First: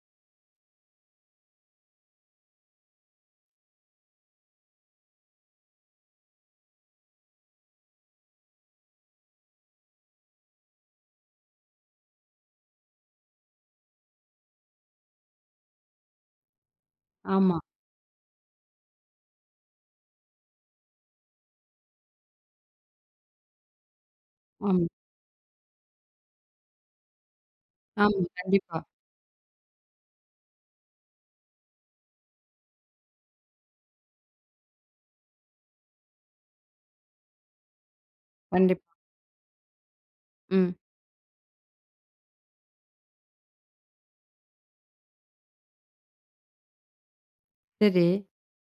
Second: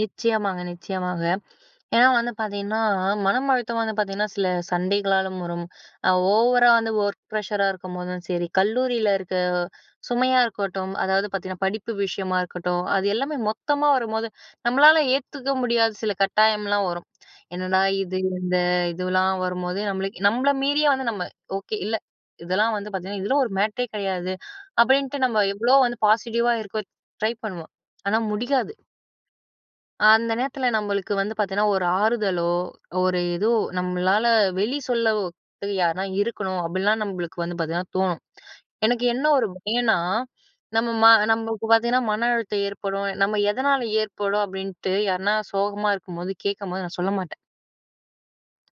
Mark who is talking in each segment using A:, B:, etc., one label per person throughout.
A: நிச்சயமாங்க, நிச்சயமாக. ஏன்னா வந்து பார்த்திங்கன்னா, மனம் அழுத்தம் வந்து பார்த்திங்கனா சில சண்டைகளாலும் வரும். ஓவரா வந்து ஒர்க் ப்ரஷரா இருக்கும்போதும் சரி. கல்லூரியில இருக்க சுமையா இருக்கட்டும், அதாவது பார்த்திங்கன்னா, படிப்பு விஷயமா இருக்கட்டும். அது எல்லாமே மொத்தமா வரும்போது, நம்மளால ஏத்துக்க முடியாத சில கட்டாயம்லாம் வரும்.
B: ஆமா.
A: என்னடா இது இந்த இதுவலாம் வரும்போது நம்மளுக்கு நம்மள மீறியே வந்து நம்ம ஓகே இல்லை. இதெல்லாம் வந்து பார்த்திங்கன்னா, இதில் ஒரு மேட்டரே கிடையாது
B: ஆமா.
A: அப்படின்ட்டு நம்ம எவ்வளோ வந்து பாசிட்டிவா இருக்க ட்ரை பண்ணுவோம். ஆனா
B: ஆமா,
A: முடியாது.
B: கண்டிப்பா.
A: அந்த நேரத்தில, நம்மளுக்கு வந்து பார்த்திங்கனா ஒரு ஆறுதலோ, ஒரு ஏதோ நம்மளால வெளி சொல்லதுக்கு யாருனா இருக்கணும் அப்படின்லாம் நம்மளுக்கு வந்து பார்த்திங்கனா தோணும்.
B: கண்டிப்
A: எனக்கு என்ன ஒரு பயம்ன்னா,
B: ம்.
A: நம்ம நம்மளுக்கு பார்த்திங்கன்னா, மன அழுத்தம் ஏற்படும். நம்ம எதனால் ஏற்படும் அப்படின்ட்டு, யார்னா சோகமா இருக்கும்போது, கேட்கும்போது நான் சொல்ல மாட்டேன்
B: சரி.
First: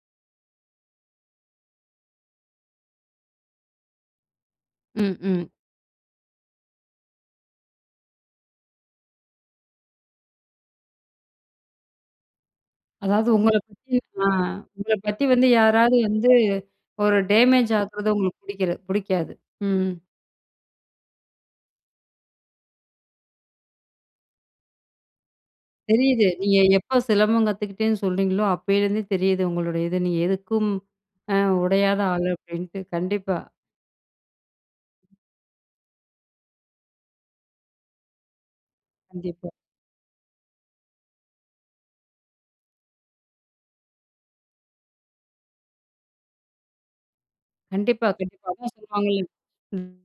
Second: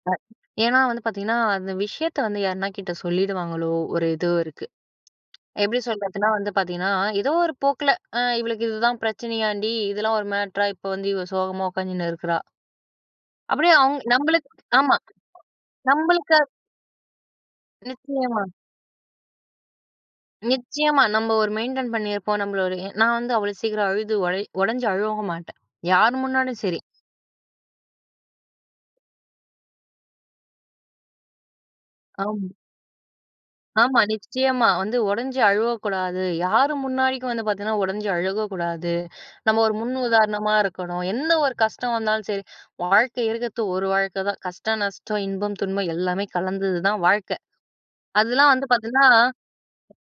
A: [unintelligible] ஏன்னா வந்து பார்த்திங்கனா, அந்த விஷயத்த வந்து யார்னா கிட்ட சொல்லிடுவாங்களோ ஒரு இது இருக்கு.
B: ம், ம்.
A: எப்படி சொல்றதுனா வந்து பார்த்திங்கனா, ஏதோ ஒரு போக்குல அ இவளுக்கு இதுதான் பிரச்சனையான்டி, இதெல்லாம் ஒரு மேட்டரா இப்போ வந்து இவ சோகமா உட்காந்துன்னு இருக்குறா.
B: அதாவது உங்கள
A: அப்படியே
B: பத்தி
A: அவங்க
B: நா
A: நம்மளுக்கு
B: உங்களை
A: ஆமா
B: பத்தி வந்து யாராவது வந்து
A: நம்மளுக்கு
B: ஒரு டேமேஜ் ஆகிறது உங்களுக்கு
A: நிச்சயமா.
B: புடிக்கல புடிக்காது. ம்.
A: நிச்சயமா நம்ம ஒரு மெயின்டெயின் பண்ணியிருப்போம் நம்மளோடய நான் வந்து அவ்வளோ சீக்கிரம் அழுது உடை உடைஞ்சு அழகவும் மாட்டேன், யார்
B: தெரியுது. நீங்க
A: முன்னாடியும் சரி.
B: எப்போ சிலம்பம் கத்துக்கிட்டேன்னு சொல்றீங்களோ, அப்போலேருந்தே தெரியுது உங்களுடைய இது. நீங்க எதுக்கும் அ உடையாத ஆள்
A: ஆம்.
B: அப்படின்ட்டு. கண்டிப்பா.
A: ஆமா, நிச்சயமா வந்து உடைஞ்சு அழுவக்கூடாது, யாரும் முன்னாடிக்கும் வந்து பார்த்திங்கன்னா உடஞ்சி அழுகக்கூடாது.
B: கண்டிப்பா.
A: நம்ம ஒரு முன் உதாரணமா இருக்கணும். என்ன ஒரு கஷ்டம் வந்தாலும் சரி, வாழ்க்கை இருக்கிறது ஒரு வாழ்க்கைதான். கஷ்டம், நஷ்டம், இன்பம், துன்பம் எல்லாமே கலந்தது தான் வாழ்க்கை.
B: கண்டிப்பா கண்டிப்பா.
A: அதெல்லாம் வந்து பார்த்திங்கன்னா
B: [unintelligible]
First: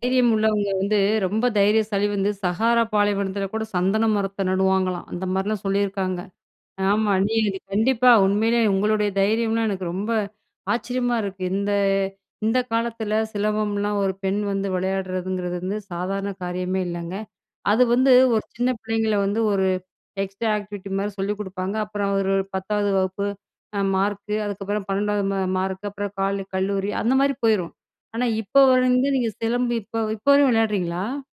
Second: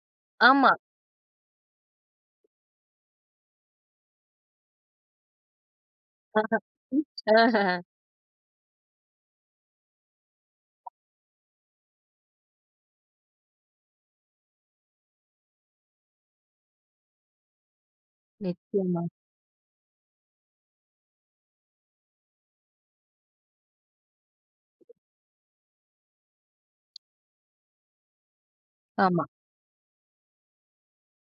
B: தைரியம் உள்ளவங்க
A: ஆமா.
B: வந்து, ரொம்ப தைரியசாலி வந்து சகாரா பாலைவனத்தில கூட சந்தன மரத்தை நடுவாங்களாம், அந்த மாதிரிலாம் சொல்லியிருக்காங்க. ஆமா நீங்க
A: ஆஹ.
B: கண்டிப்பா உண்மையிலே உங்களுடைய தைரியம்லாம் எனக்கு ரொம்ப ஆச்சரியமா இருக்கு. இந்த இந்த காலத்தில சிலம்பம்லாம் ஒரு பெண் வந்து விளையாடுறதுங்கிறது வந்து சாதாரண காரியமே இல்லங்க. அது வந்து ஒரு சின்ன
A: நிச்சயமா.
B: பிள்ளைங்களை வந்து ஒரு எக்ஸ்ட்ரா ஆக்டிவிட்டி மாதிரி சொல்லிக் குடுப்பாங்க. அப்புறம் ஒரு 10வது வகுப்பு மார்க், அதுக்கப்புறம் 12வது ம மார்க், அப்புறம் காலே கல்லூரி அந்த மாதிரி போய்ரும். ஆனா இப்போ வரைந்து
A: ஆமா.
B: நீங்க சிலம்பு இப்போ இப்போ வரையும் விளையாடுறீங்களா?